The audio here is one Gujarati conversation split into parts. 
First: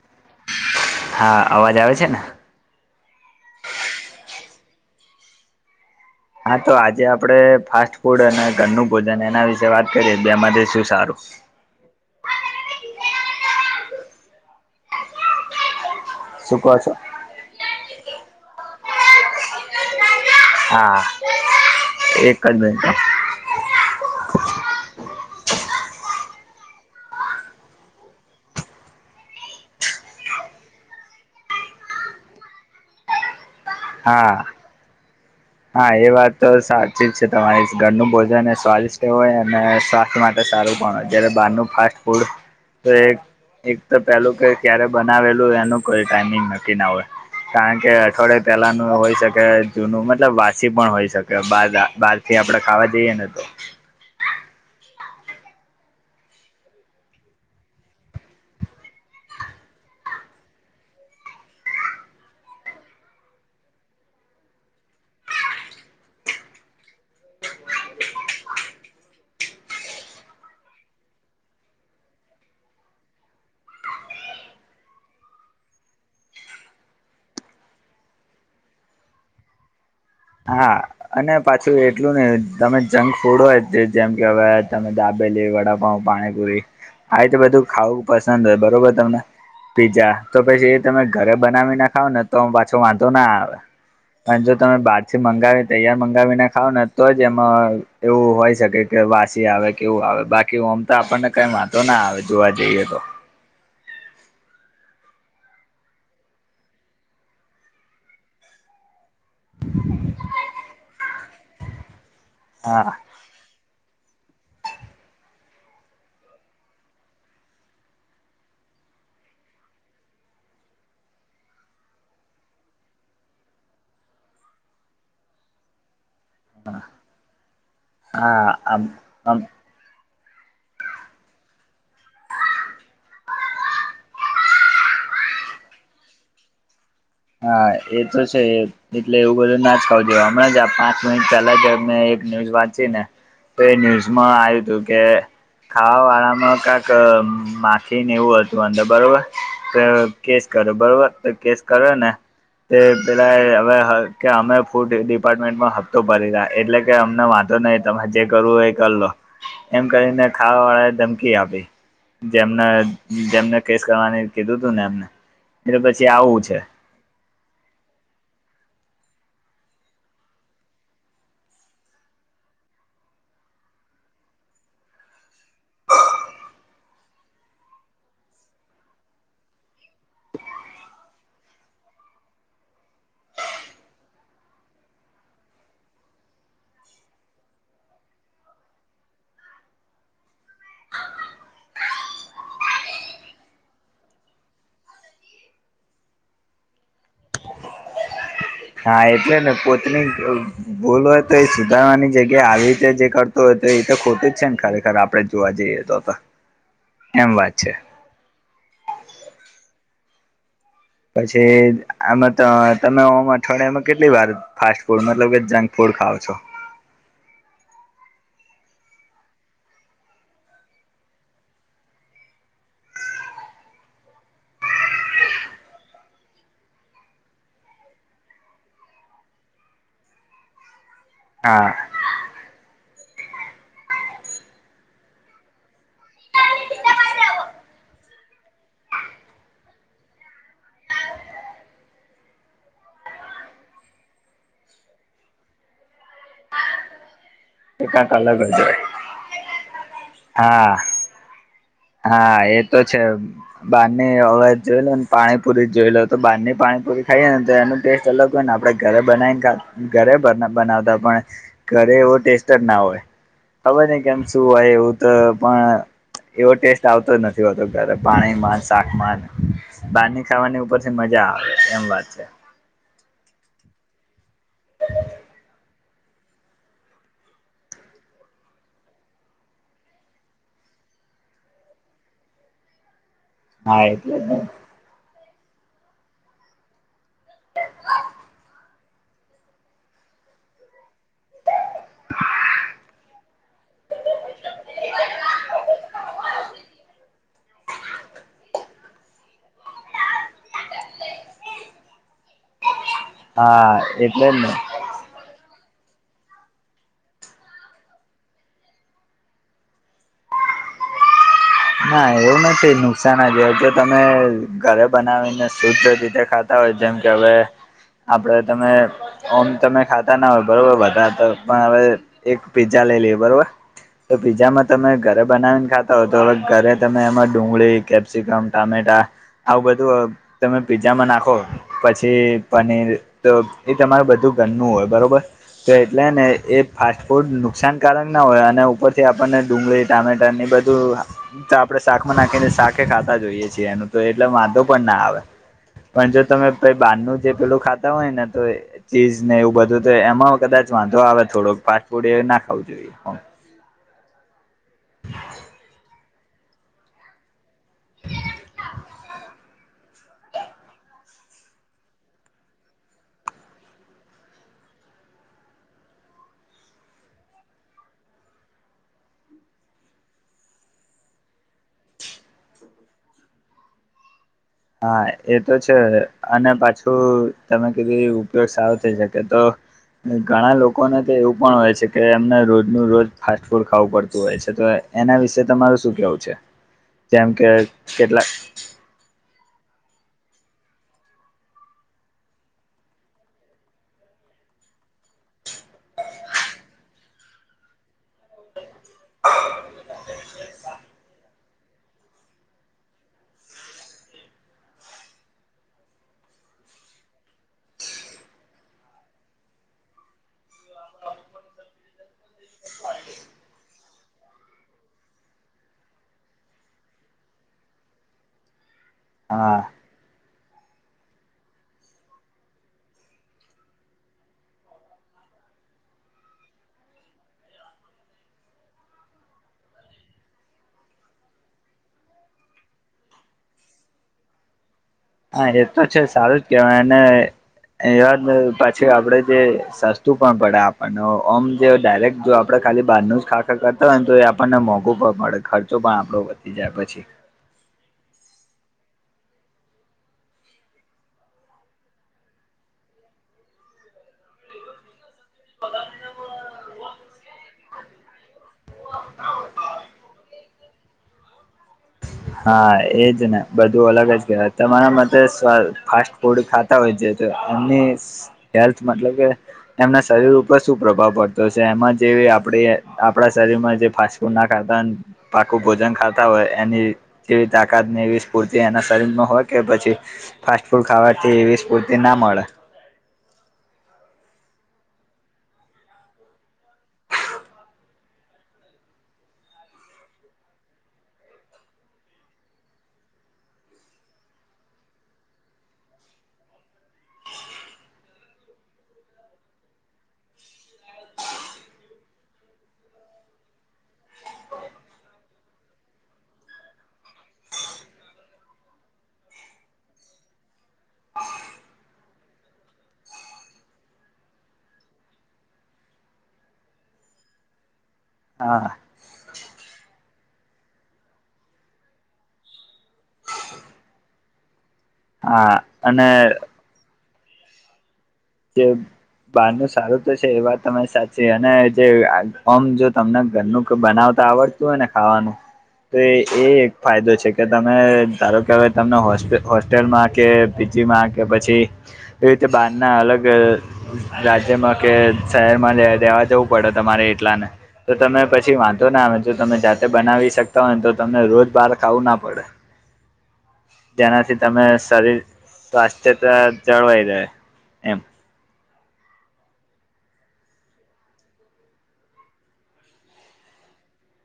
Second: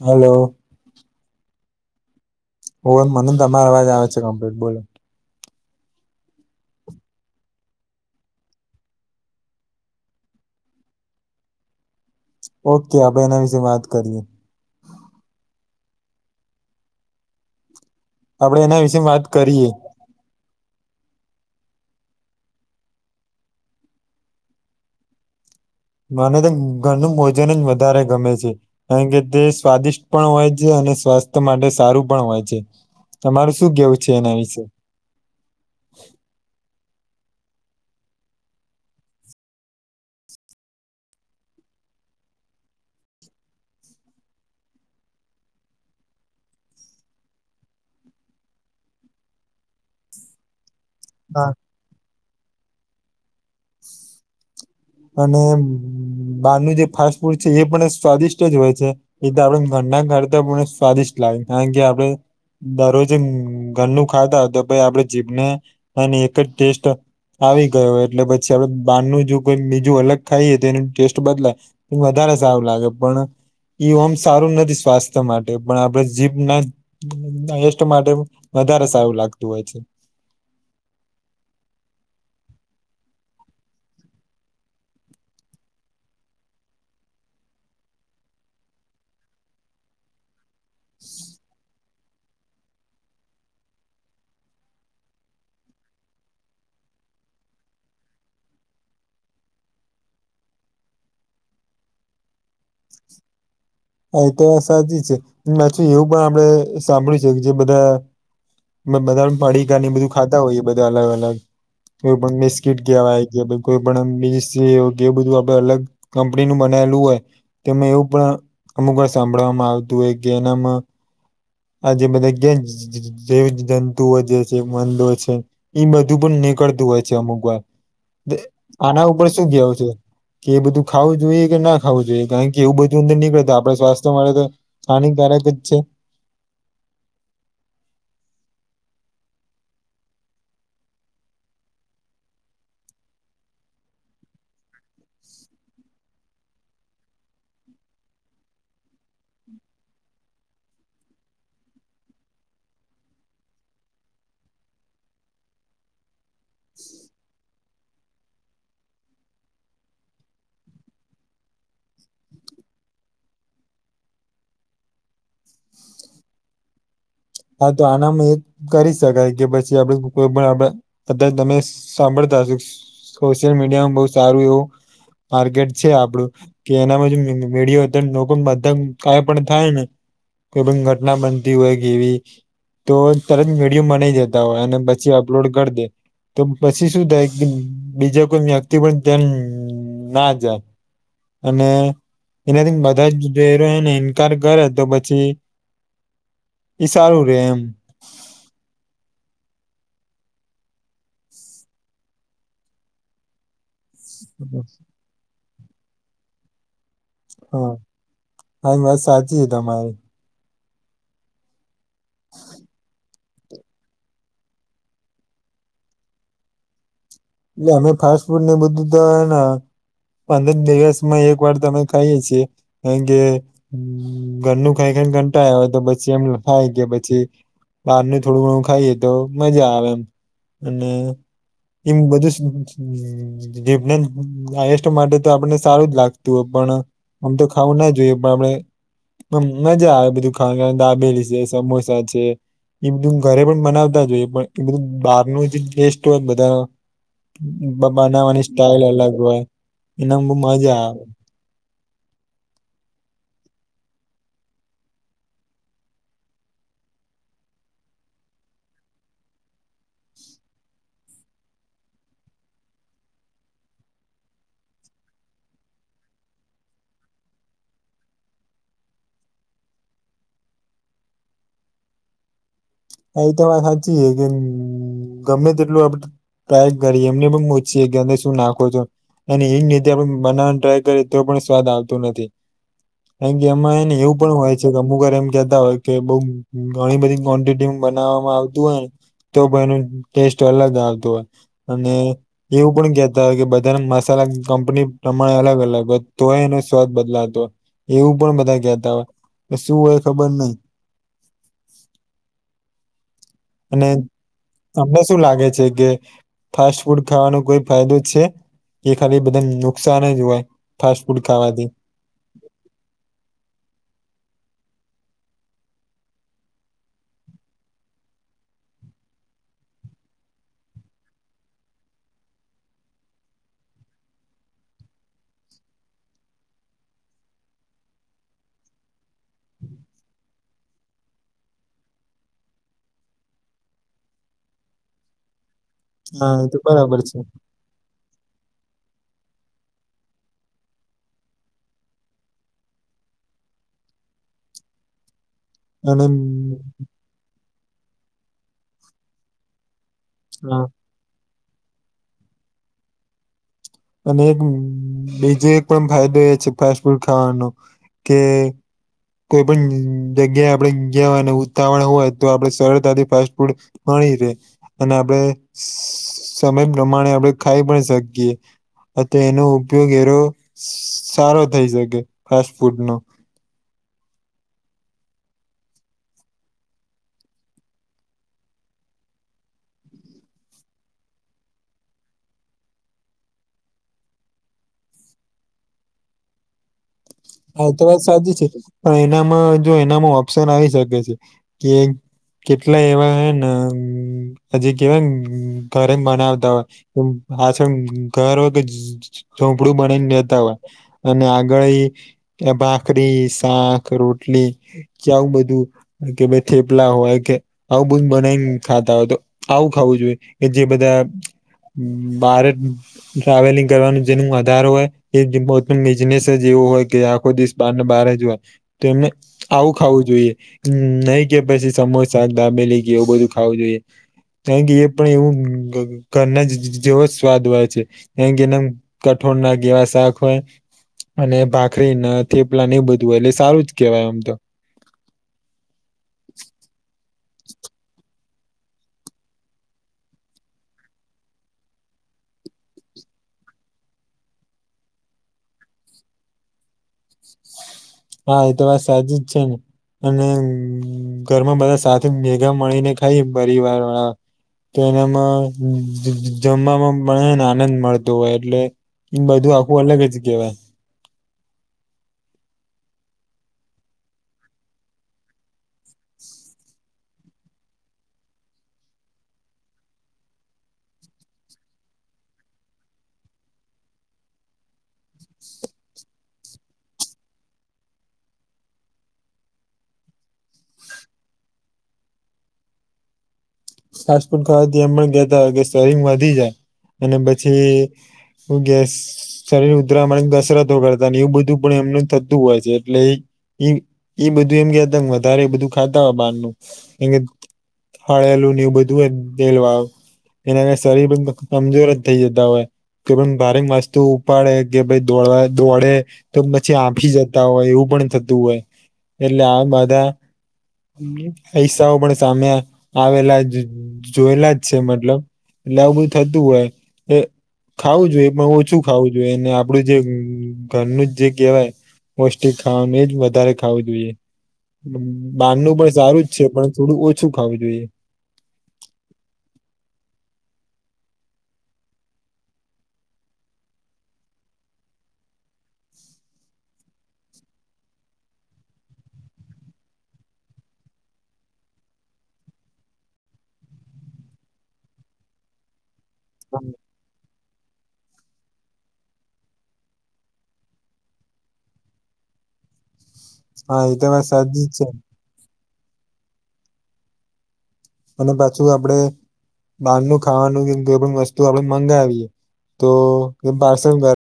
હલો. હા અવાજ આવે છે ને? હો મનને તમારા અવાજ આવે છે કમ્પ્લીટ બોલો. હા તો આજે આપડે ફાસ્ટ ફૂડ અને ઘરનું ભોજન એના વિશે વાત કરીએ બેમાંથી શું સારું. ઓકે અઈ એના વિશે વાત કરીએ. શ ક છે. આપડે એના વિશે વાત કરીએ. હા, એક જ મિનટ. મને તો ઘરનું ભજન જ વધારે ગમે છે. કારણ કે તે સ્વાદિષ્ટ પણ હોય છે અને સ્વાસ્થ્ય માટે સારું પણ હોય છે. તમારું શું કેવું છે એના વિશે? હ. [inaudible] હા એ વાત તો સાચી જ છે તમારી ઘરનું ભોજન સ્વાદિષ્ટ હોય અને સ્વાસ્થ્ય માટે સારું પણ જયારે બહારનું ફાસ્ટ ફૂડ તો એક તો પેલું ક ક્યારે બનાવેલું એનું કોઈ ટાઈમિંગ નકી ના હોય. કારણ કે અઠવાડિયાે પહેલાનું હોય શકે જૂનું મતલબ વાસી પણ હોય શકે બાદ કે આપડે ખાવા જઈએને તો. અને બહારનું જે ફાસ્ટ ફૂડ છે એ પણ સ્વાદિષ્ટ જ હોય છે. એ તો આપડ ઘરના ઘર તો આપને સ્વાદિષ્ટ લાગે કારણ કે આપડણે દરરોજ ઘરનું ખાતાા તો ભાઈ આપડે જીભને, અને એક જ ટેસ્ટ આવી ગયો એટલે પછી આપડે બારનું જુ બીજું અલગ ખાઈએ તો એનું ટેસ્ટ બદલાય, વધારે સારું લાગે પણ ઈ ઓમ સારું નથી સ્વાસ્થ્ય માટે પણ આપણે જીભ ના એસ્ટ માટે વધારે સારું લાગતું હોય છે. હા. અને પાછું એટલું નહ તમે જંક ફૂડ હોય જેમ કે હવે તમે દાબેલી વડાપા પાણી. હ તો બધું ખાવું પસંદ હોય બરોબર તમને પીઝા, તો પછી એ તમે ઘરે બનાવી ના ખાવ ને તો હ પાછો વાંધો ના આવે, પણ જો તમે બા થી મંગાવી તૈયાર મંગાવીને ખાવ ને તો જ એમાં એવું હોય શકે કે વાસી આવે કેવું આવે બાક કી ઓમ તો આપણને કઈ વાતો ના આવે જોવા જઈએ તો. હા એ તો સાચી છે મેચું એવું પણ આપડે સાંભળ્યું છે કે જે બધા, અ બધા પડીકા ને એ બધું ખાતા હોય બધા અલગ અલગ એ બિસ્કીટ હા કેહેવાય કે, કોઈ પણ [unintelligible] કે બધું આપણે અલગ કંપની નું બનાયલું હોય તેમે એવું પણ, અમુક વાર સાંભળવામાં આવતું હોય કે એનામ, આ જે બધા કે જૈવિક જંતુઓ જે છે મંદો છે. એઈ બધું પણ નીકળતું હોય છે અમુક વાર, હા આમ આના ઉપર આમ શું કવું છે. કે એ બધું ખાવું જોઈએ કે ના ખાવું જોઈએ કારણ કે એવું બધું અંદર નીકળે આપડ સ્વાસ્થ્ય માટે તો, હાનિકારક જ છે. હા એ તો છે. એટલે એવું બધું ના જ ખાવ દ હણાં જ આ પાંચ મિનિટ પહેલા જ અમે એક ન્યૂઝ વાંચી ને, તો એ ન્યૂઝમાં આવ્યું હતું કે, ખાવા વાળામાં કાક માખી ને એવું હતું અંદર બરોબર કે, કેશ કરે બરોબર તો કેસ કરે ને, તે પેલા હવે કે અમે ફૂડ ડિપાર્ટમેન્ટમાં હપ્તો ભરી રહ્યા એટલે કે અમને વાંધો નહી, તમારે જે કરવું હોય એ કર લો એમ કરીને ખાવાવાળા ને ધમકી આપી. જેમને જેમને કેસ કરવાનું કીધું તું ને એમને એ તો પછી આવું છે. હા તો આનામાં એ કરી શકાય કે પછી આપડે કોઈ પણ આપડે, કદાચ તમે સાંભળતા હશો સોશિયલ મીડિયામાં બહુ સારું એવું, માર્કેટ છે આપડું, કે એનામાં જે મીડયો હતો લોકડમ કાઇ પણ થાય ને, કોઈ પણ ઘટના બનતી હોય કેવી, તો તરત વિડીયો મનાઈ જતા હોય અને પછી અપલોડ કરી દે, તો પછી શું થાય બીજા કોઈ વ્યક્તિ પણ ત્યા ના જાય. અને એનાથી બધા જ ડરો એને ઇન્કાર કરે તો પછી, એ સારું રે એમ, હા એટલે ને પોતની ભૂલ હોય તો એ સુધારવાની જગ્યા આવી રીતે જે કર તો તો એ તો ખોટું જ છે ને ખરેખર આપણેે જોવા જઈએ તો અત્યાર, હા હા વાત સાચી છે તમારી, પછી આમાં તમે માટે, અઠવાડિયામાં કેટલીવાર ફાસ્ટ ફૂડ મતલબ કે જંક ફૂડ ખાવ છો? એટલે અમે ફાસ્ટ ફૂડ ને બધું તો હેન, પંદર દિવસમાં એકવાર ત અમે ખાઈએ છીએ. કારણ કે ઘરનું ખાઈ ખાઈ કંટાળ્યા હોય તો પછી એમ થાય કે પછી, બહારનું થોડું ઘણું ખાઈએ તો મજા આવે એમ અને, હા, એમ બધુ જ જીમ બીમ ડાયેસ્ટ માટે, તો આપને સારું જ લાગતું હોય પણ આમ તો ખાવું ના જોઈએ પણ આપણે, આમ મજા આવે બધું ખાવાન દાબેલી છે, સમોસા છે. એ બધું ઘરે પણ બનાવતા હોઈએ પણ એ બધું બહારનું જે ટેસ્ટ હોય બધા, બ એ કાંક અલગ બનાવાની જ હોય સ્ટાઈલ અલગ હોય એના બહુ હા મજા આવે. હા એ તો છે. બારની હવે જ જોઈ લો ને પાણીપુરી જોઈ લો તો બાર ની પાણીપુરી ખાઈએ ને તો એને ટેસ્ટ અલગ હોય ને આપણે ઘરે બનાવીને ઘરે બનાવતા પણ ઘરે એવો ટેસ્ટ જ ના હોય ખબર નઈ કેમ શું હોય એવું તો પણ એવો ટેસ્ટ આવતો જ નથી હોતો ઘરે પાણીમાં શાકમાં બારની ખાવાની ઉપર થી મજા આવે એમ વાત છે. એમ તો વાત હાચી હે કે ગમે તેટલું આપડે ટ્રાય કરીએ એમને પણ પૂછીએ કે તમે શું નાખો છો અને એજ રીતે આપણે બનાવાની ટ્રાય કરીએ તો પણ સ્વાદ આવતો નથી. કારણ કે એમાં હા હેને એવું એટલે જ પણ ને હોય છે કે અમુક વાર કેતા હોય કે બઉ ઘણી બધી ક્વોન્ટિટી માં બનાવામાં આ તોય તો પણ એનું ટેસ્ટ અલગ આવતો હોય અને એવું પણ કેહતા હોય કે બધાના મસાલા કંપની પ્રમાણે અલગ અલગ હોય તોય એનો સ્વાદ બદલાતો એવું પણ બધા કેતા હોય શું હોય ખબર નય હા અને એટલે જ ને તમને શું લાગે છે કે ફાસ્ટ ફૂડ ખાવાનો કોઈ ફાયદો છે કે ખાલી બધાને નુકસાન જ હોય ફાસ્ટ ફૂડ ખાવાથી ના એવું નથી નુકસાન જ હોય જો તમે ઘરે બનાવીને શુદ્ધ રીતે ખા તા હોય જેમ કે હવે આપડે તમે ઓમ તમે ખાતા ના હોય બરોબર બધા તો પણ હવે એક પીઝા લઈ લીયે બરોબર તો પીઝામાં તમે ઘરે બનાવીને ખાતા હોય તો હવે ધરે તમે એમાં ડુંગળી કેપ્સિકમ ટામેટા આવું બધું તમે પીઝામાં નાખો પછી પનીર તો એ તમારું બધું ઘરનું હોય બરોબર તો એટલે ને હા તો એ બરાબર ફાસ્ટ છે ફૂડ નુકસાન કારક ના હોય અને ઉપરથી આપણને ડુંગળી ટામેટા ને બધું તો આપણે શાક માં નાખીને શાકે ખાતા જ હોઈએ છીએ એનું તો એટલે વાંધો પણ ના આવે અને પણ જો તમે કઈ બહારનું જે પેલું ખાતા હોય ને તો ચીઝ ને એવું બધું તો એમાં હા કદાચ વાંધો આવે થોડોક ફાસ્ટ ફૂડ એ ના ખાવું જોઈએ. અને એક બીજો એક પણ ફાયદો એ છે ફાસ્ટ ફૂડ ખાવાનો કે કોઈ પણ જગ્યાએ આપણે ગયા હોય ને ઉતાવળ હોય તો આપે સરળતાથી ફાસ્ટ ફૂડ મળી રે અને આપણેે સમય પ્રમાણે આપણેે ખાઈ પણ શકીએ. હ તો એનો ઉપયોગ એરો સારો થઈ શકે ફાસ્ટ ફૂડ નો. હા એ તો છે અને પાછું તમે કીધું એ ઉપયોગ સારો થઈ શકે તો ઘણા લોકોને તો એવું પણ હોય છે કે એમને રોજનું રોજ ફાસ્ટ ફૂડ ખાવું પડતું હોય છે તો એના વિશે તમારું શું કેવું છે જેમ કે હા તો વાત કેટલાક સાચી છે પણ એનામાં જો એનામાં ઓપ્શન આવી શકે છે કે કેટલા એવા હેન હજી કેવાય ઘરે જ બનાવતા હોય [unintelligible] ઘર હો કે ઝોપડું બનીને નેતા હોય અને આગળ એ ભાખરી શાક રોટલી કે આવું બધું કે ભાઈ થેપલા હોય કે આવું બધું બનાવીને ખાતા હોય તો આવું ખાવું જોઈએ કે જે બધા બારે ટ્રાવેલિંગ કરવાનું જેનું વધારે હોય એ [unintelligible] બિઝનેસ જ એવું હોય કે આખો દિવસ બારને બાર જ હોય તો એમને હા આવું ખાવું જોઈએ. નહી કે પછી સમોસા દાબેલી કે એવું બધું ખાવું જોઈએ. કારણ કે એ પણ એવું ઘરના જેવાો જ સ્વાદ હોય છે. [unintelligible] એનામ કઠોળ ના જે એવા શાક હોય અને ભાખરી ને થેપલાને એ બધું હોય એટલે સારું જ કેહેવાય આમ તો. હા એ તો છે સારું જ કેહેવાય ને. [unintelligible] પછી આપડે જે સસ્તું પણ પડે આપણને ઓ ઓમ જે ડાયરેક્ટ જો આપડે ખાલી બહાર નું જ ખાખા કરતા હોય ને તો એ આપણને મોંઘુ પણ પડે ખર્ચો પણ આપડો વધી જાય પછી. હા એ તો વાત સાચી જ છે ને. અને ઘરમાં બધા સાથે ભેઘા મળીને ખાઈએ પરિવાર વાળા તો એનામાં જમવામાં પણ હેને આનંદ મળતો હોય એટલે ઈ બધું આખું અલગ જ કેવાય. હા એજ ને બધું અલગ જ કેહેવાય તમારા માતે સવ ફાસ્ટ ફૂડ ખા તા હોય તો એમની હેલ્થ મતલબ કે. એમના શરીર ઉપર શું પ્રભાવ પડતો હશે એમાં જે આપણે આપણા શરીરમાં જે ફાસ [unintelligible] પાકું ભોજન ખાતા હોય એની જેવી તાકાતને એવી સ્ફૂર્તિ એના શરીરમાં હોય કે પછી ફાસ્ટ ફૂડ ખાવાથી એવી સ્ફૂર્તિ ના મળે. ફાસ્ટ ફૂડ ખાવાથી એમ પણ કેતા હોય કે શરીર વધી જાય અને પછી હું ગેસ. શરીર ઉધરા મળને કસરતો કરતા ને એવું બધું પણ એમને થતું હોય છે એટલે એ એ એ બધું એમ [unintelligible] વધારે બધું ખાતા હો બહારનું હડેલું ને એવું બધું તેલ વાળું એના કારણે શરીર કમજોર જ થઈ જતા હોય. કે પણ ભારે વસ્તુ ઉપાડે કે ભાઈ દોડવા દોડે તો પછી હાંફી જતા હોય એવું પણ થતું હોય એટલે આ બધા પૈસ્સાઓ પણ સામે આવેલા જોયેલા જ છે મતલબ એટલે આવું બધું થતું હોય. એ ખાવું જોઈએ પણ હા ઓછું ખાવું જોઈએ. અને આપડું જે ઘરનું જ જે કેવાય પૌષ્ટિક ખાવાનું એજ વધારે ખાવું જોઈએ. હા બારનું પણ અને સારું જ છે પણ થોડું ઓછું ખાવું જોઈએ. [unintelligible] બારનું સારું તો છે એ વાત તમારી સાચી અને જે ઓમ જો તમને ઘરનું ક બનાવતા આવડ તો એને ખાવાનું. તો એ એક ફાયદો છે કે તમે ધારો કે અવે તમને હોસ્ટ હોસ્ટેલમાં કે કે પછી એ રીતે બારના અલગ રાજ્યમાં કે શહેરમાં રે રહેેવા જવું પડે તમારે એટલાને. તો તમે પછી વાંધો ના આવે જો તમે જાતે બનાવી શકતા હોય ને તો તમને રોજ બાર ખાવું ના પડે. હા એ તો વાત જેનાથી તમે સાચી જ છે શરીર સ્વાસ્થ્યતા જળવાઈ રહે. એમ. અને પાછું આપડે બારનું ખાવાનું જેમકી આપડે વસ્તુ આપડે મંગાવીએ તો કેમ પાર્સલ કર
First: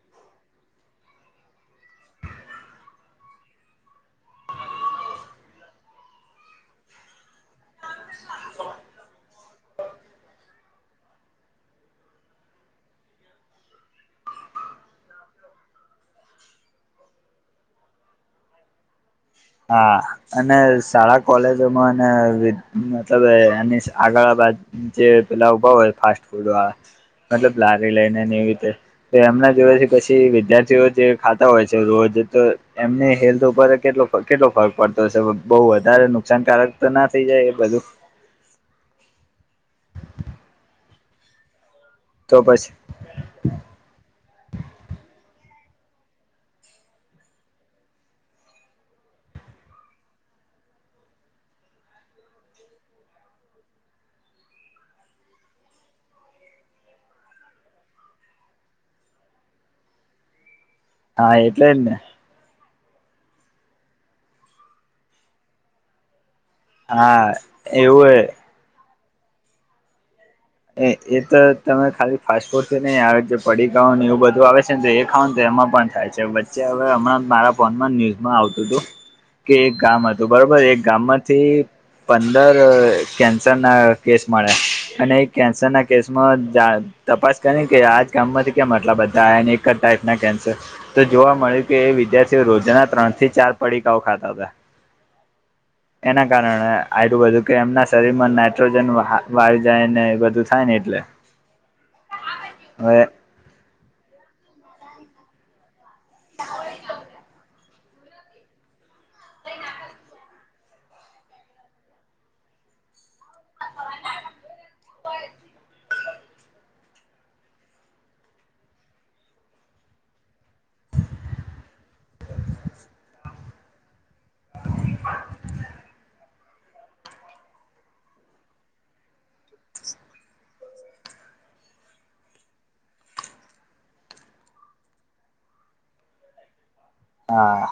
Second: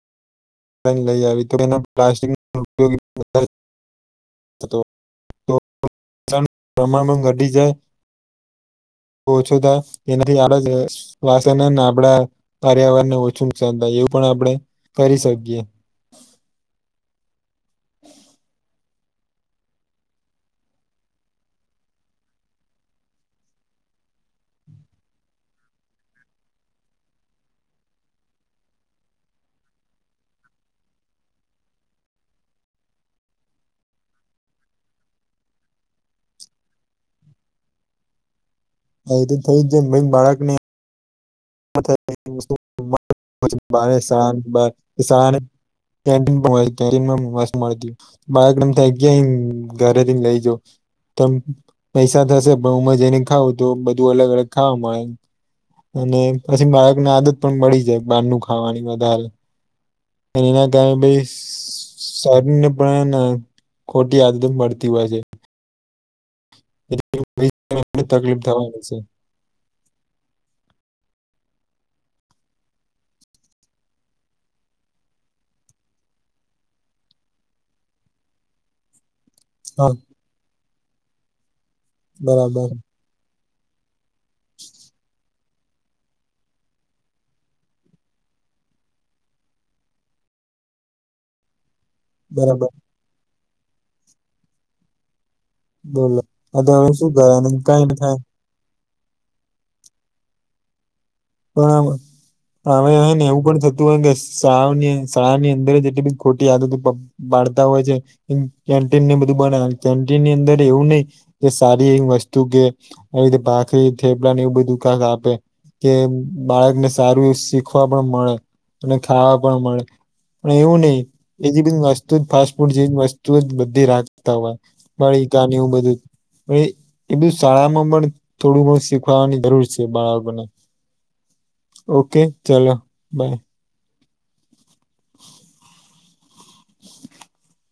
લઈ આવી તો એના પ્લાસ્ટિક ઉપયોગી તો પ્રમાણમાં ઘટી જાય. ઓછું થાય એનાથી આપડું શ્વાસ અને આપડા પર્યાવરણને ઓછું નુકસાન થાય એવું પણ આપડે કરી શકીએ. [inaudible] હા. અને શાળા કોલેજોમાં અને મતલબ એની આગળ બાદ જે પેલા ઉભા હોય ફાસ્ટ ફૂડ વાળ, મતલબ લારી લઈને ને એવી રીતે. તો એમના દવાથી પછી વિદ્યાર્થીઓ જે ખાતા હોય છે રોજ તો એમની હેલ્થ ઉપર કેટલો કેટલો ફર્ક પડતો હશે‌. બોઉ વધારે નુકસાનકારક તો ના થઈ જાય એ બધું. મોટું થઈ જ છે બાળકને તો પછી [unintelligible] [unintelligible] બાળકને એમ થાય ગયા ઘરે થીને લઈ જો. તમ પૈસા થશે પણ હુમાં જઈને ખાવ તો બધું અલગ અલગ ખાવા મળે. અને પછી બાળકને આદત પણ પડી જાય બારનું ખાવાની વધારે. અને એના કારણે પછી હા એટલે જ ને શરીરને પણ ખોટી આદત મળતી હોય છે. હા એ એવું તકલીફ થવાની છે. એ એ તો તમે ખાલી ફાસ્ટ ફૂડથી નઈ આવે પડીકાઓ ને એવું બધું આવે છે ને તો એ ખાવ ને તો એમાં પણ થાય છે. વચ્ચે હવે અમણાં મારા ફોનમાં ન્યુઝમાં આવતું હતું. કે એક હા ગામ હતું બરોબર એક ગામમાંથી પંદર બરાબર કેન્સરના કેસ મળ્યા, અને કેન્સરના કેસમાં તપાસ કરી કે આજ ગામમાંથી કેમ આટલા બધાને એક જ ટાઈપના કેન્સર. તો જોવા મળ્યું કે એ વિદ્યાર્થીઓ બરાબર રોજના ત્રણ થી ચાર પડીકાઓ ખાતા હતા. બોલો એના આ તો કારણે હવે શું આટલું બધું કે કરવાનું કઈ એમના ન થાય શરીરમાં નાઈટ્રોજન વાયુ જાય ને એ બધું થાય ને એટલે. પણ અવે હવે હેને ને એવું પણ થતું હોય કે શાળાની શાળાની અંદર જ કેટલીક ખોટી આદત હોય છે, કેન્ટીનને બધું બનાવે કેન્ટીનની અંદર એવું નઈ એ સારી એવી વસ્તુ કે, તે ભાખરી થેપલા ને એવું બધું કા આપે. કે બાળકને સારું શીખવા પણ મળે, અને ખાવા પણ મળે. પણ એવું નઈ, એ જે બી વસ્તુ જ ફાસ્ટ ફૂડ જે વસ્તુ જ બધી રાખતા હોય. પડીકા ને એવું બધું. એ બધું શાળામાં પણ થોડું ઘણું શીખવાની જરૂર છે બાળકોને. ઓકે ચાલો બાય. હ. હા,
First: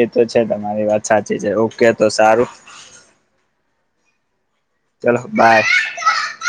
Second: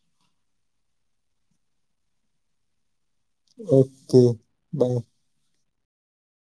એ તો છે તમારી વાત સાચી છે ઓકે તો સારું. Okay bye. ચલો બાય.